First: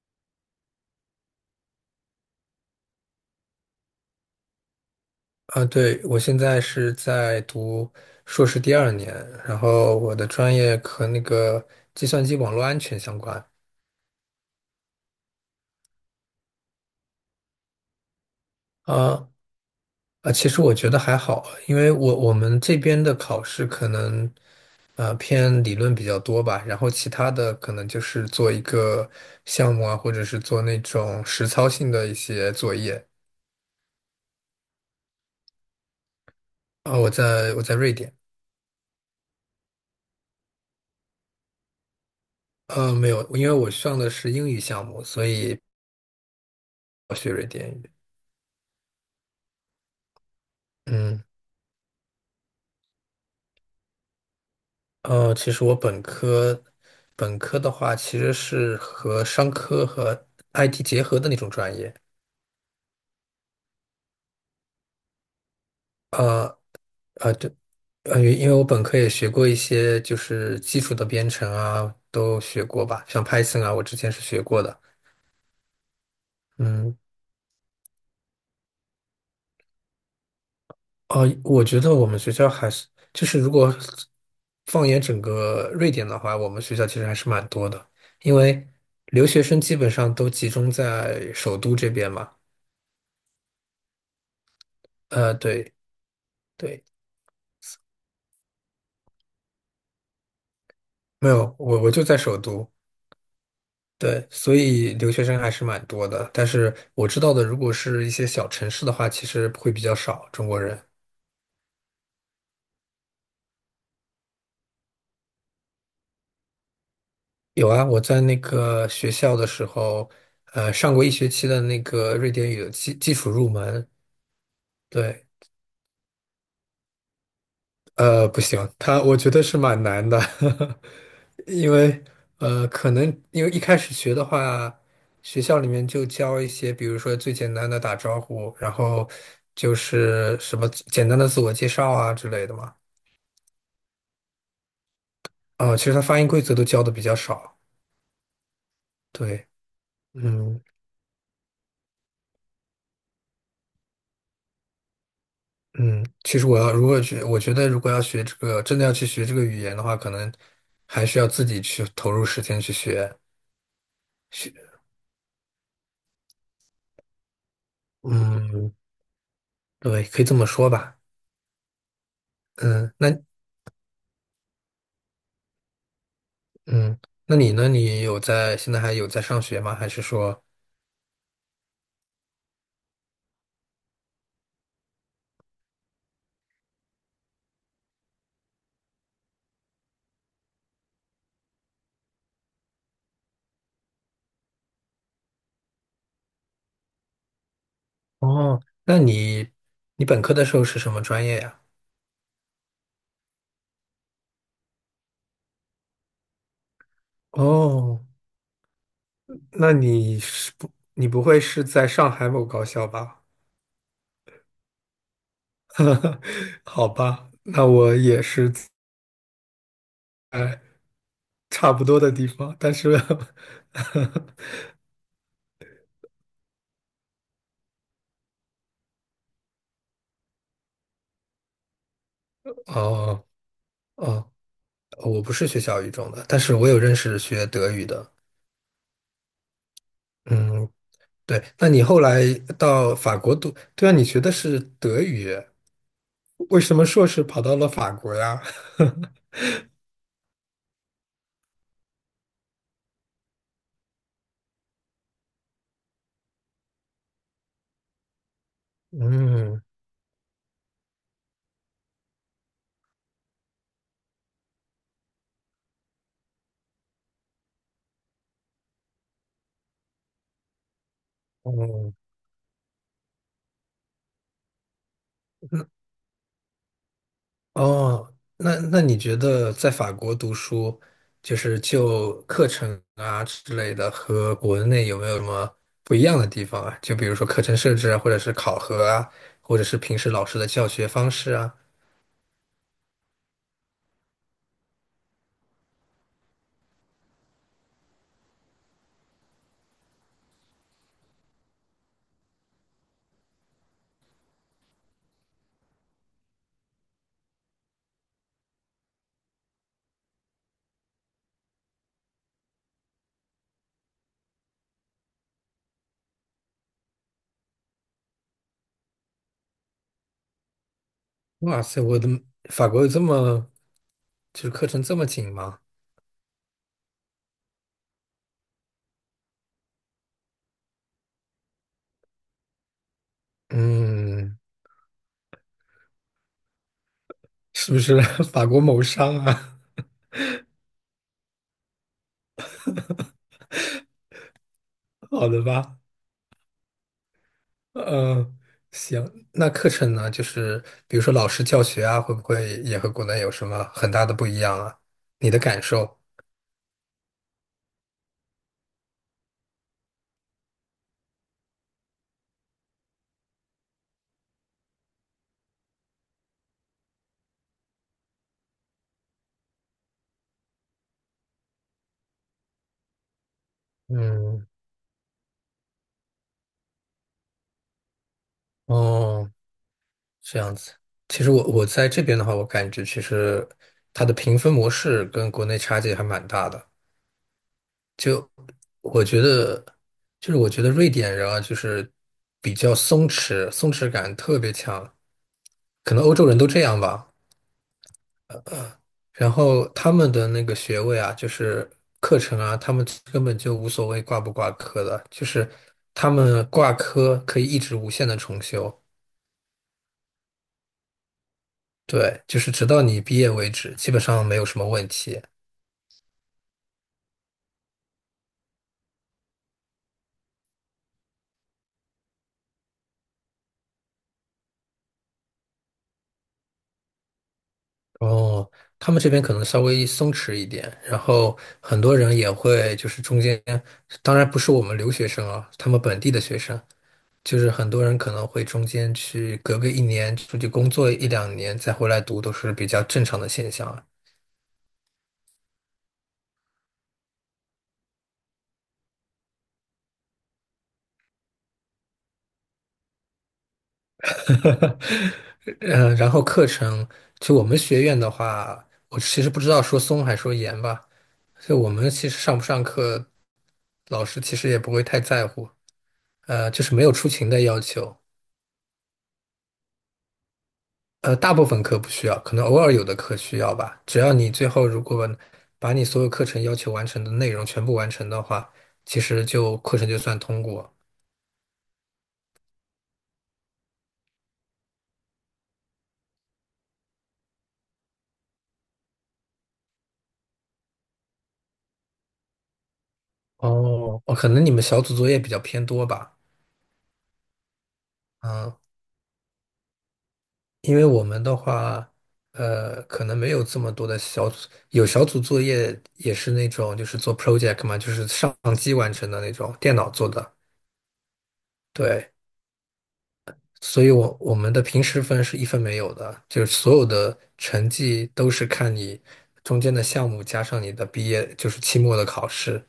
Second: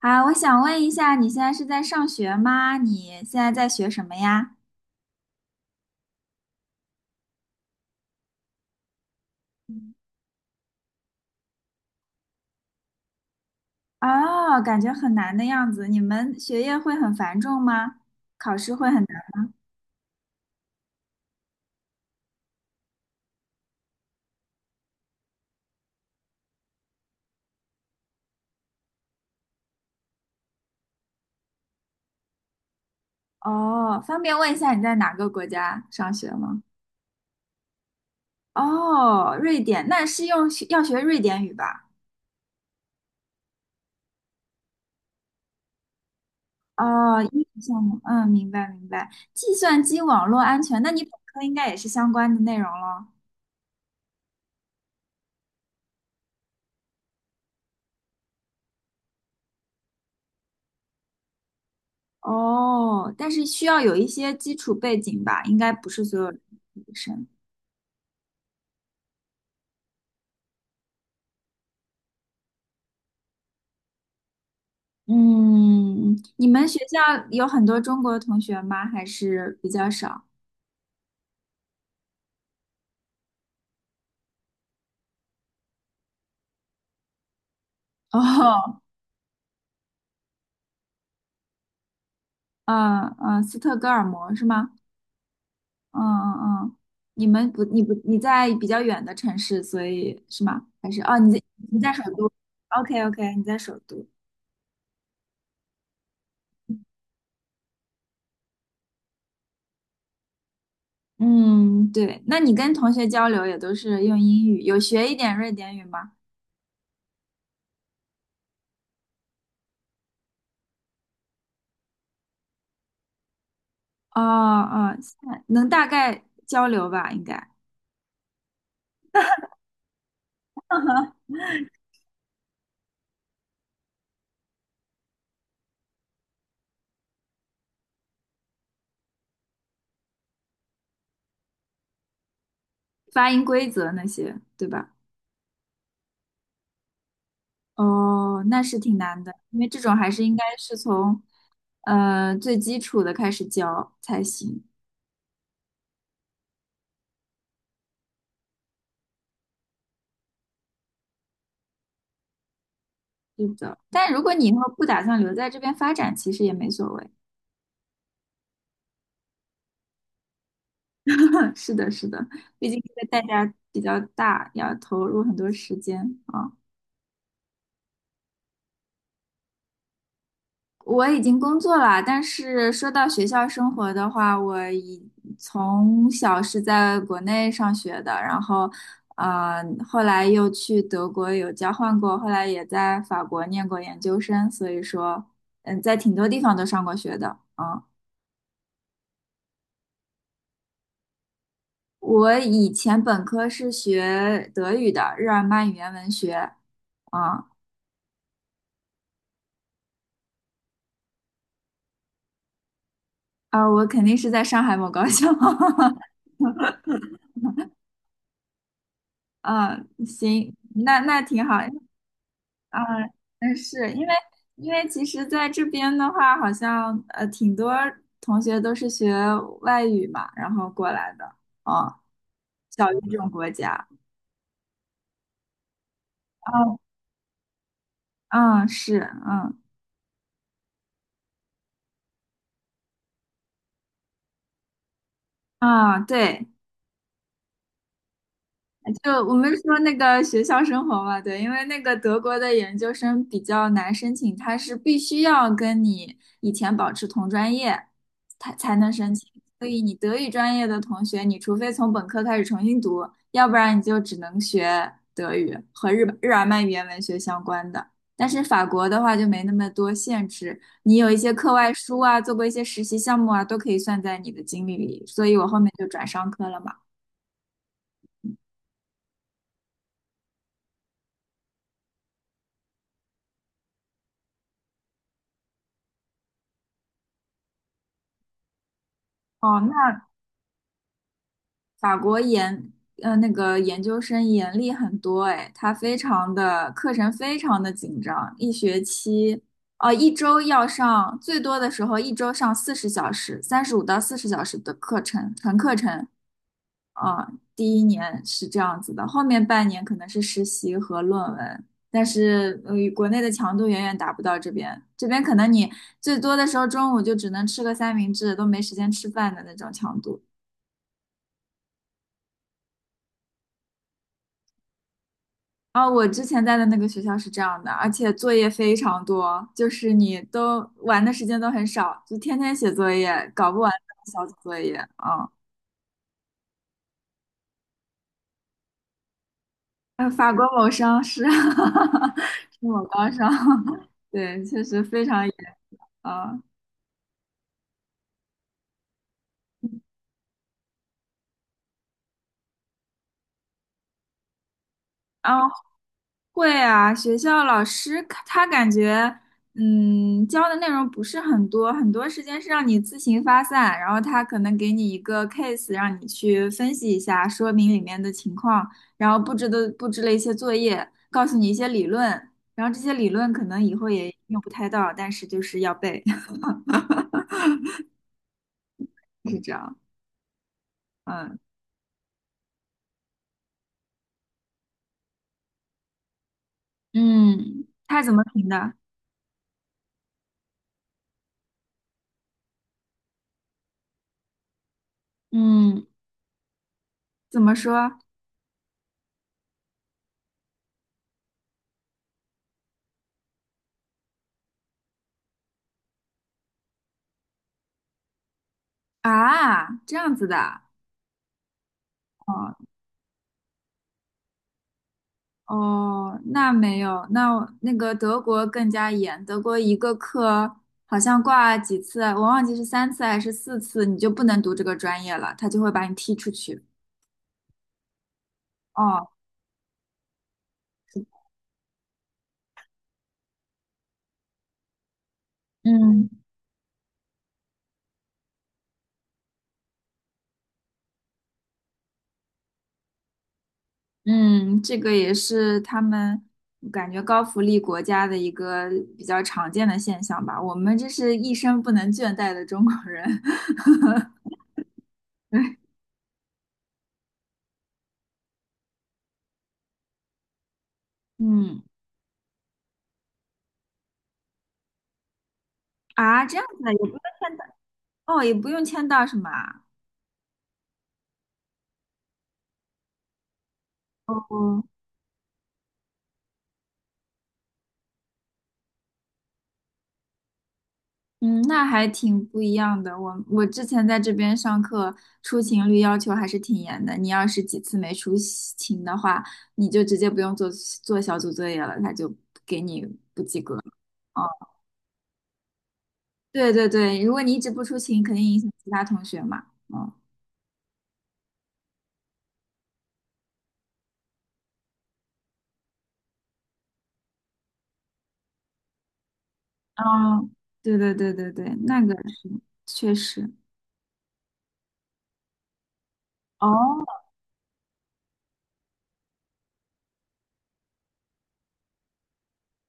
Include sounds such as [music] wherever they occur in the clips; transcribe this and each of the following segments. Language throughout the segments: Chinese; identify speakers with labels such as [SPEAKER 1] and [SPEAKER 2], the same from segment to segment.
[SPEAKER 1] 啊，我想问一下，你现在是在上学吗？你现在在学什么呀？
[SPEAKER 2] 啊，对，我现在是在读硕士第二年，然后我的专业和那个计算机网络安全相关。
[SPEAKER 1] 哦，感觉很难的样子。你们学业会很繁重吗？考试会很
[SPEAKER 2] 啊
[SPEAKER 1] 难？
[SPEAKER 2] 啊，其实我觉得还好，因为我们这边的考试可能偏理论比较多吧，然后其他的可能就是做一个项目啊，或者是做那种实操性的一些作业。
[SPEAKER 1] 哦，方便问一下你在哪个国家上学吗？
[SPEAKER 2] 啊，我在瑞典，
[SPEAKER 1] 哦，瑞典，那是要学瑞典语吧？
[SPEAKER 2] 没有，因为我上的是英语项目，所以。
[SPEAKER 1] 哦，英语项目，嗯，明白明白。计算机网络安全，那你本
[SPEAKER 2] 嗯。
[SPEAKER 1] 科应该也是相关的内容了。
[SPEAKER 2] 其实我本科，本科的话其实是和商科和 IT 结合的那种专业。
[SPEAKER 1] 哦，但是需要有一些基础背景吧，应该不是所有女
[SPEAKER 2] 呃
[SPEAKER 1] 生。
[SPEAKER 2] 对，因为我本科也学过一些就是基础的编程啊，都学过吧，像 Python 啊，我之前是学过的。
[SPEAKER 1] 嗯，你们学
[SPEAKER 2] 嗯，
[SPEAKER 1] 校有很多中国同学吗？还是比较少？
[SPEAKER 2] 哦，我觉得我们学校还是，就是如果放眼整个瑞典的话，我们学校其实还是蛮多的，
[SPEAKER 1] [laughs]
[SPEAKER 2] 因为
[SPEAKER 1] 哦，
[SPEAKER 2] 留学生基本上都集中在首都这边嘛。
[SPEAKER 1] 嗯嗯，斯特哥尔摩是吗？
[SPEAKER 2] 对。
[SPEAKER 1] 嗯嗯嗯，
[SPEAKER 2] 对。
[SPEAKER 1] 你们不，你不，你在比较远的城市，所以是吗？还是哦，
[SPEAKER 2] 没
[SPEAKER 1] 你在
[SPEAKER 2] 有，
[SPEAKER 1] 你
[SPEAKER 2] 我
[SPEAKER 1] 在首
[SPEAKER 2] 就在
[SPEAKER 1] 都
[SPEAKER 2] 首都，
[SPEAKER 1] ？OK OK，你在首都。
[SPEAKER 2] 对，所以留学生还是蛮多的。但是我知道的，如果是一些小城市的话，其实会比较少中国人。
[SPEAKER 1] 嗯，对，那你跟同学交流也都是用英语，有学一点瑞典语吗？
[SPEAKER 2] 有啊，我在那个学校的时候，上过一学期的那个瑞典语的基础入门，
[SPEAKER 1] 哦哦，现
[SPEAKER 2] 对，
[SPEAKER 1] 在能大概交流吧，应该
[SPEAKER 2] 不行，他我觉得是蛮难的，[laughs] 因为可能因为一开始学的话，学校里面就教一些，比如说最简单的打招呼，然后就是什么简单的自我介绍啊之类的嘛。
[SPEAKER 1] 发音规则那些，对吧？
[SPEAKER 2] 啊，其实他发音规则都教的比较少。
[SPEAKER 1] 哦，那是挺难的，
[SPEAKER 2] 对，
[SPEAKER 1] 因为这种还是应该
[SPEAKER 2] 嗯
[SPEAKER 1] 是从最基础的开始教才行。
[SPEAKER 2] 嗯，其实我要如果学，我觉得如果要学这个，真的要去学这个语言的话，可能还是要自己去投入时间去学
[SPEAKER 1] 是的，但如果你以后
[SPEAKER 2] 学。
[SPEAKER 1] 不打算留在这边发展，其实也没所谓。
[SPEAKER 2] 嗯，对，可以这么说吧。
[SPEAKER 1] [laughs] 是的，是的，毕竟
[SPEAKER 2] 嗯，
[SPEAKER 1] 这个
[SPEAKER 2] 那
[SPEAKER 1] 代价比较大，要投入很多时间啊。
[SPEAKER 2] 嗯，那你呢？你有在，现在还有在上学吗？还是说，
[SPEAKER 1] 我已经工作了，但是说到学校生活的话，从小是在国内上学的，然后，后来又去德国有交换过，后来也在法国念过研究生，所以说，嗯，在挺多地方都上过学的。嗯，
[SPEAKER 2] 哦，那你本科的时候是什么专业呀？
[SPEAKER 1] 我以前本科是学德语的，日耳曼语言文学。啊
[SPEAKER 2] 哦，那你不会是在上海某高校吧？
[SPEAKER 1] 啊，我肯定是在上海某高校。[laughs]
[SPEAKER 2] [laughs] 好吧，那我也是
[SPEAKER 1] 嗯，行，
[SPEAKER 2] 在
[SPEAKER 1] 那挺好。
[SPEAKER 2] 差不多的地方，但
[SPEAKER 1] 啊，
[SPEAKER 2] 是 [laughs]
[SPEAKER 1] 嗯，是因为其实在这边的话，好像挺多同学都是学外语嘛，然后过来的，啊，小语
[SPEAKER 2] 哦
[SPEAKER 1] 种国家，
[SPEAKER 2] 哦，我不是学小语种的，但是我
[SPEAKER 1] 哦，
[SPEAKER 2] 有认识学德语的。
[SPEAKER 1] 嗯，是，嗯，
[SPEAKER 2] 嗯，对，那你后来到法国读，对啊，你学的是德语。
[SPEAKER 1] 啊，对，
[SPEAKER 2] 为什么硕士跑到了法国呀？[laughs]
[SPEAKER 1] 就我们说那个学校生活嘛，对，因为那个德国的研究生比较难申请，他是必须要跟你以前保持同专业，才能申请。
[SPEAKER 2] 嗯，
[SPEAKER 1] 所以你德语专业的同学，你除非从本科开始重新读，要不然你就只能学德语和日耳曼语言文学相关的。但是法国的话就没那么多限制，你有一些课外
[SPEAKER 2] 哦，
[SPEAKER 1] 书啊，做过一些实习项目啊，都可以算在你的经历里。所以我后面
[SPEAKER 2] 嗯
[SPEAKER 1] 就转商科了嘛。
[SPEAKER 2] 哦那你觉得在法国读书，就是就课程啊之类的，和国内有没有什么不一样的地方啊？就比如说课程设置啊，或者是考核啊，或
[SPEAKER 1] 哦，
[SPEAKER 2] 者是平
[SPEAKER 1] 那
[SPEAKER 2] 时老师的教学方式啊。
[SPEAKER 1] 法国研呃那个研究生严厉很多，哎，他非常的课程非常的紧张，一学期哦、一周要上最多的时候一周上40小时，35到40小时的课程纯课程啊、第一年是这样子的，后面半年可能是实习和论文。但是，国内的强度远远达不到这边。这边可能你最多的时候中午就只能吃个三明治，都没时间吃饭的那种强度。
[SPEAKER 2] 哇塞，我的法国有这么，就是课程这么紧吗？
[SPEAKER 1] 啊，我之前在的那个学校是这样的，而且作业非常多，就是你都玩的时间都很少，就天天写作业，搞不完的小组
[SPEAKER 2] 嗯，
[SPEAKER 1] 作业啊。
[SPEAKER 2] 是不是 [laughs] 法国谋商啊？
[SPEAKER 1] 法国某商是 [laughs] 是某高商，[laughs] 对，确实非
[SPEAKER 2] [laughs]
[SPEAKER 1] 常
[SPEAKER 2] 好
[SPEAKER 1] 严
[SPEAKER 2] 的吧。
[SPEAKER 1] 啊。
[SPEAKER 2] 嗯，行，那课程呢，就是比如说老师教学啊，会不会也和国内有什么很大的不一样啊？你
[SPEAKER 1] 啊，
[SPEAKER 2] 的感受？
[SPEAKER 1] 会啊，学校老师他感觉，嗯，教的内容不是很多，很多时间是让你自行发散，然后他可能给你一个 case，让你去分析一下，说明里面的情况，然后布置了一些作业，告诉你一些理论，然后这些理论可能以后也用
[SPEAKER 2] 嗯，
[SPEAKER 1] 不太到，但是就是要背，[laughs]
[SPEAKER 2] 哦，
[SPEAKER 1] 是这样，
[SPEAKER 2] 这样子。其实
[SPEAKER 1] 嗯
[SPEAKER 2] 我在这边的话，我感觉其实它的评分模式跟国内差距还蛮大的。
[SPEAKER 1] 嗯，他怎么
[SPEAKER 2] 就
[SPEAKER 1] 评的？
[SPEAKER 2] 我觉得，就是我觉得瑞典人啊，就是比较松弛，松弛感特别强，
[SPEAKER 1] 嗯，
[SPEAKER 2] 可能欧洲人都这样吧。
[SPEAKER 1] 怎么说
[SPEAKER 2] 然后他们的那个学位啊，就是课程啊，他们根本就无所谓挂不挂科的，就是他们挂科可以一直无限的重修，
[SPEAKER 1] 啊？这样子的。
[SPEAKER 2] 对，就是直
[SPEAKER 1] 哦。
[SPEAKER 2] 到你毕业为止，基本上没有什么问题。
[SPEAKER 1] 哦，那没有，那那个德国更加严，德国一个课好像挂几次啊，我忘记是3次还是4次，你就不能读这个专业了，他就会把你踢出去。
[SPEAKER 2] 哦，他们
[SPEAKER 1] 哦，
[SPEAKER 2] 这边可能稍微松弛一点，然后很多人也会就是中间，当然不是我们留学生啊，他们本
[SPEAKER 1] 嗯
[SPEAKER 2] 地的学生，就是很多人可能会中间去隔个一年出去工作一两年再回来读，都是比较正常的现象。啊。
[SPEAKER 1] 嗯，这个也是他们感觉高福利国家的一个比较常见的现象吧。我们这是一生不能倦怠的中国人。[laughs]
[SPEAKER 2] [laughs] 然后课程，就我们学院的话，我其实不知道说松还说严吧，就
[SPEAKER 1] 嗯
[SPEAKER 2] 我们其实上不上课，老师其实也不会太在乎，
[SPEAKER 1] 啊，这样
[SPEAKER 2] 就
[SPEAKER 1] 子啊
[SPEAKER 2] 是
[SPEAKER 1] 也
[SPEAKER 2] 没
[SPEAKER 1] 不
[SPEAKER 2] 有
[SPEAKER 1] 用
[SPEAKER 2] 出勤
[SPEAKER 1] 签
[SPEAKER 2] 的
[SPEAKER 1] 到，
[SPEAKER 2] 要求，
[SPEAKER 1] 哦，也不用签到是吗？
[SPEAKER 2] 大部分课不需要，可能偶尔有的课需要吧，只要你最
[SPEAKER 1] 哦
[SPEAKER 2] 后如果把你所有课程要求完成的内容全部完成的话，其实就课程就算通过。
[SPEAKER 1] 嗯，那还挺不一样的。我之前在这边上课，出勤率要求还是挺严的。你要是几次没出勤的话，你就直接不用做小组作业了，他就给你不及格。
[SPEAKER 2] 哦，哦，可能
[SPEAKER 1] 哦，
[SPEAKER 2] 你们小组作业比较偏多吧，
[SPEAKER 1] 对对对，如果你一直不出勤，肯定影响
[SPEAKER 2] 嗯，
[SPEAKER 1] 其他同学嘛。嗯，
[SPEAKER 2] 因为我们的话，可能没有这么多的小组，有小组作业也是那种就是做 project 嘛，就是上机完成的那种，电脑做
[SPEAKER 1] 哦，
[SPEAKER 2] 的。
[SPEAKER 1] 对对对对对，那个
[SPEAKER 2] 对，
[SPEAKER 1] 确实。
[SPEAKER 2] 所以我们的平时分是一分没有的，就是所有
[SPEAKER 1] 哦，
[SPEAKER 2] 的成绩都是看你中间的项目加上你的毕业，就是期末的考试。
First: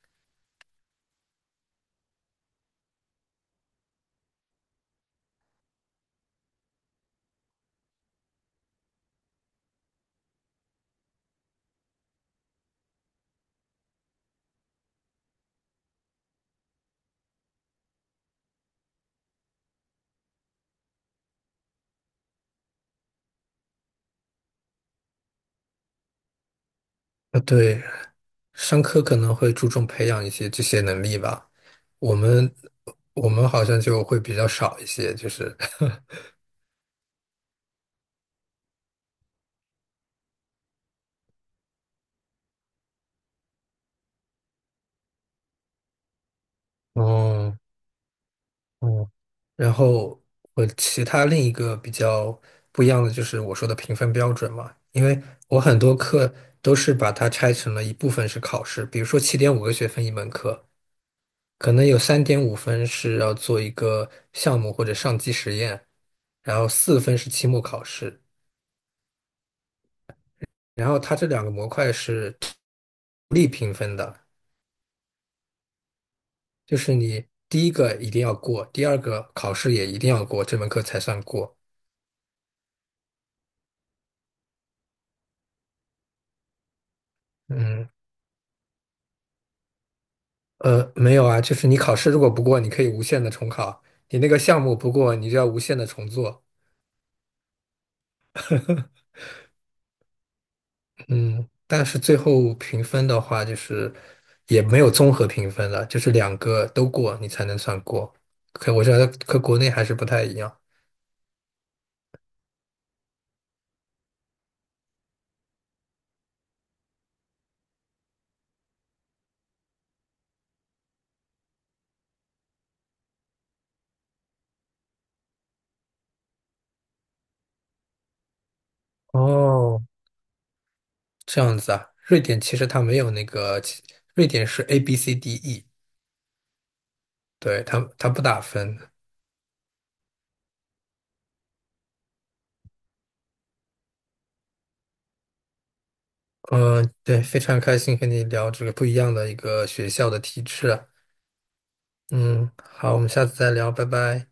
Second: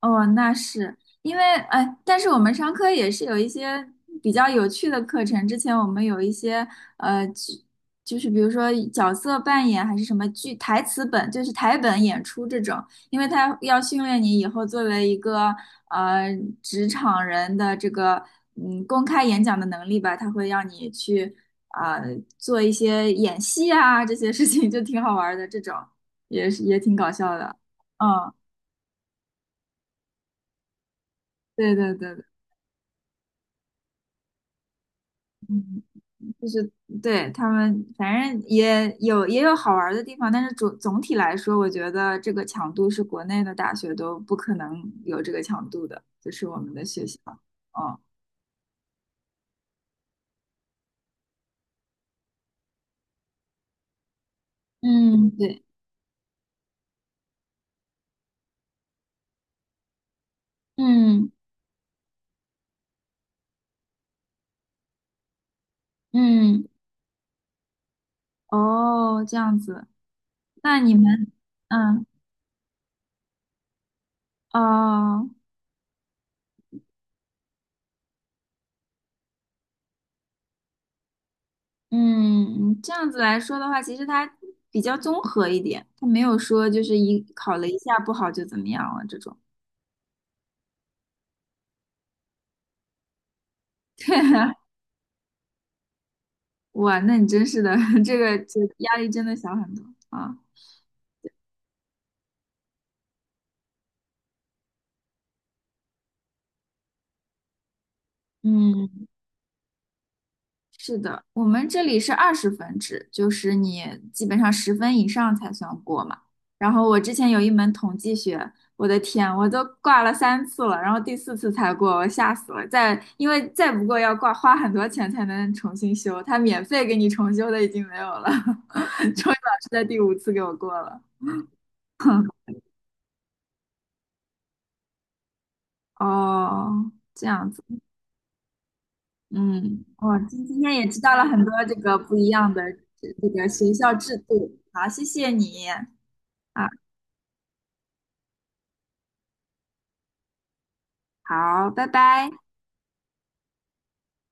[SPEAKER 1] 哦，那是因为哎，但是我们商科也是有一些比较有趣的课程。之前我们有一些呃，就就是比如说角色扮演还是什么剧台词本，就是台本演出这种，因为它要训练你以后作为一个呃职场人的这个嗯公开演讲的能力吧，它会让你去啊、做一些演戏啊这些事情，就挺好玩儿的。这种也是也挺搞笑
[SPEAKER 2] 啊，
[SPEAKER 1] 的。
[SPEAKER 2] 对，
[SPEAKER 1] 嗯，
[SPEAKER 2] 商科可能会注重培养一些这些能力吧，
[SPEAKER 1] 对对
[SPEAKER 2] 我
[SPEAKER 1] 对对，
[SPEAKER 2] 们我们好像就会比较少一些，就是
[SPEAKER 1] 嗯。就是对他们，反正也有好玩儿的地方，但是总体来说，我觉得这个强度是国内的大学都不可能有这个强度的，就是我们的
[SPEAKER 2] [laughs]，
[SPEAKER 1] 学校。
[SPEAKER 2] 哦，
[SPEAKER 1] 哦，
[SPEAKER 2] 嗯，然后我其他另一个比较不一样的就是我说的评分标准嘛，因为
[SPEAKER 1] 嗯，
[SPEAKER 2] 我
[SPEAKER 1] 对，
[SPEAKER 2] 很多课都是把它拆成了一部分是考试，比如说7.5个学分一门课，
[SPEAKER 1] 嗯
[SPEAKER 2] 可能有3.5分是要做一个项目或者上机实验，然
[SPEAKER 1] 嗯，
[SPEAKER 2] 后4分是期末考试，
[SPEAKER 1] 哦，这样子，那
[SPEAKER 2] 然
[SPEAKER 1] 你
[SPEAKER 2] 后它这
[SPEAKER 1] 们，
[SPEAKER 2] 两个模块
[SPEAKER 1] 嗯，
[SPEAKER 2] 是独立评分的，
[SPEAKER 1] 哦，
[SPEAKER 2] 就是你第一个一定要过，第二个考试也一定要过，这门课才算过。
[SPEAKER 1] 嗯，这样子来说的话，其实它比较综合一点，它没有说就是一考了一
[SPEAKER 2] 嗯，
[SPEAKER 1] 下不好就怎么样了这种。
[SPEAKER 2] 没有啊，就是你考试如果不过，你可以无限的重考；
[SPEAKER 1] [laughs]
[SPEAKER 2] 你那个
[SPEAKER 1] 对。
[SPEAKER 2] 项目不过，你就要无限的重做。
[SPEAKER 1] 哇，那你真是的，[laughs] 这个就压力真的小很多啊。
[SPEAKER 2] 嗯，但是最后评分的话，就是也没有综合评分了，就是两个都过，你才能算过。可我觉
[SPEAKER 1] 嗯，
[SPEAKER 2] 得和国内还是不太一样。
[SPEAKER 1] 我们这里是20分制，就是你基本上十分以上才算过嘛。然后我之前有一门统计学，我的天，我都挂了三次了，然后第四次才过，我吓死了。再因为再不过要挂花很多钱才能重新修，他免费给你重修的已经没有了。[laughs] 终于老师
[SPEAKER 2] 哦，
[SPEAKER 1] 在第五次给我过了。
[SPEAKER 2] 这样子啊，瑞典其实它没有那个，瑞典是 A B C D E，
[SPEAKER 1] 哦，这样子。
[SPEAKER 2] 对，它不打分。
[SPEAKER 1] 嗯，我今天也知道了很多这个不一样的这个学校制度。好，谢谢你啊，
[SPEAKER 2] 嗯，对，非常开心和你聊这个不一样的一个学校的体制。
[SPEAKER 1] 好，拜拜。
[SPEAKER 2] 嗯，好，我们下次再聊，拜拜。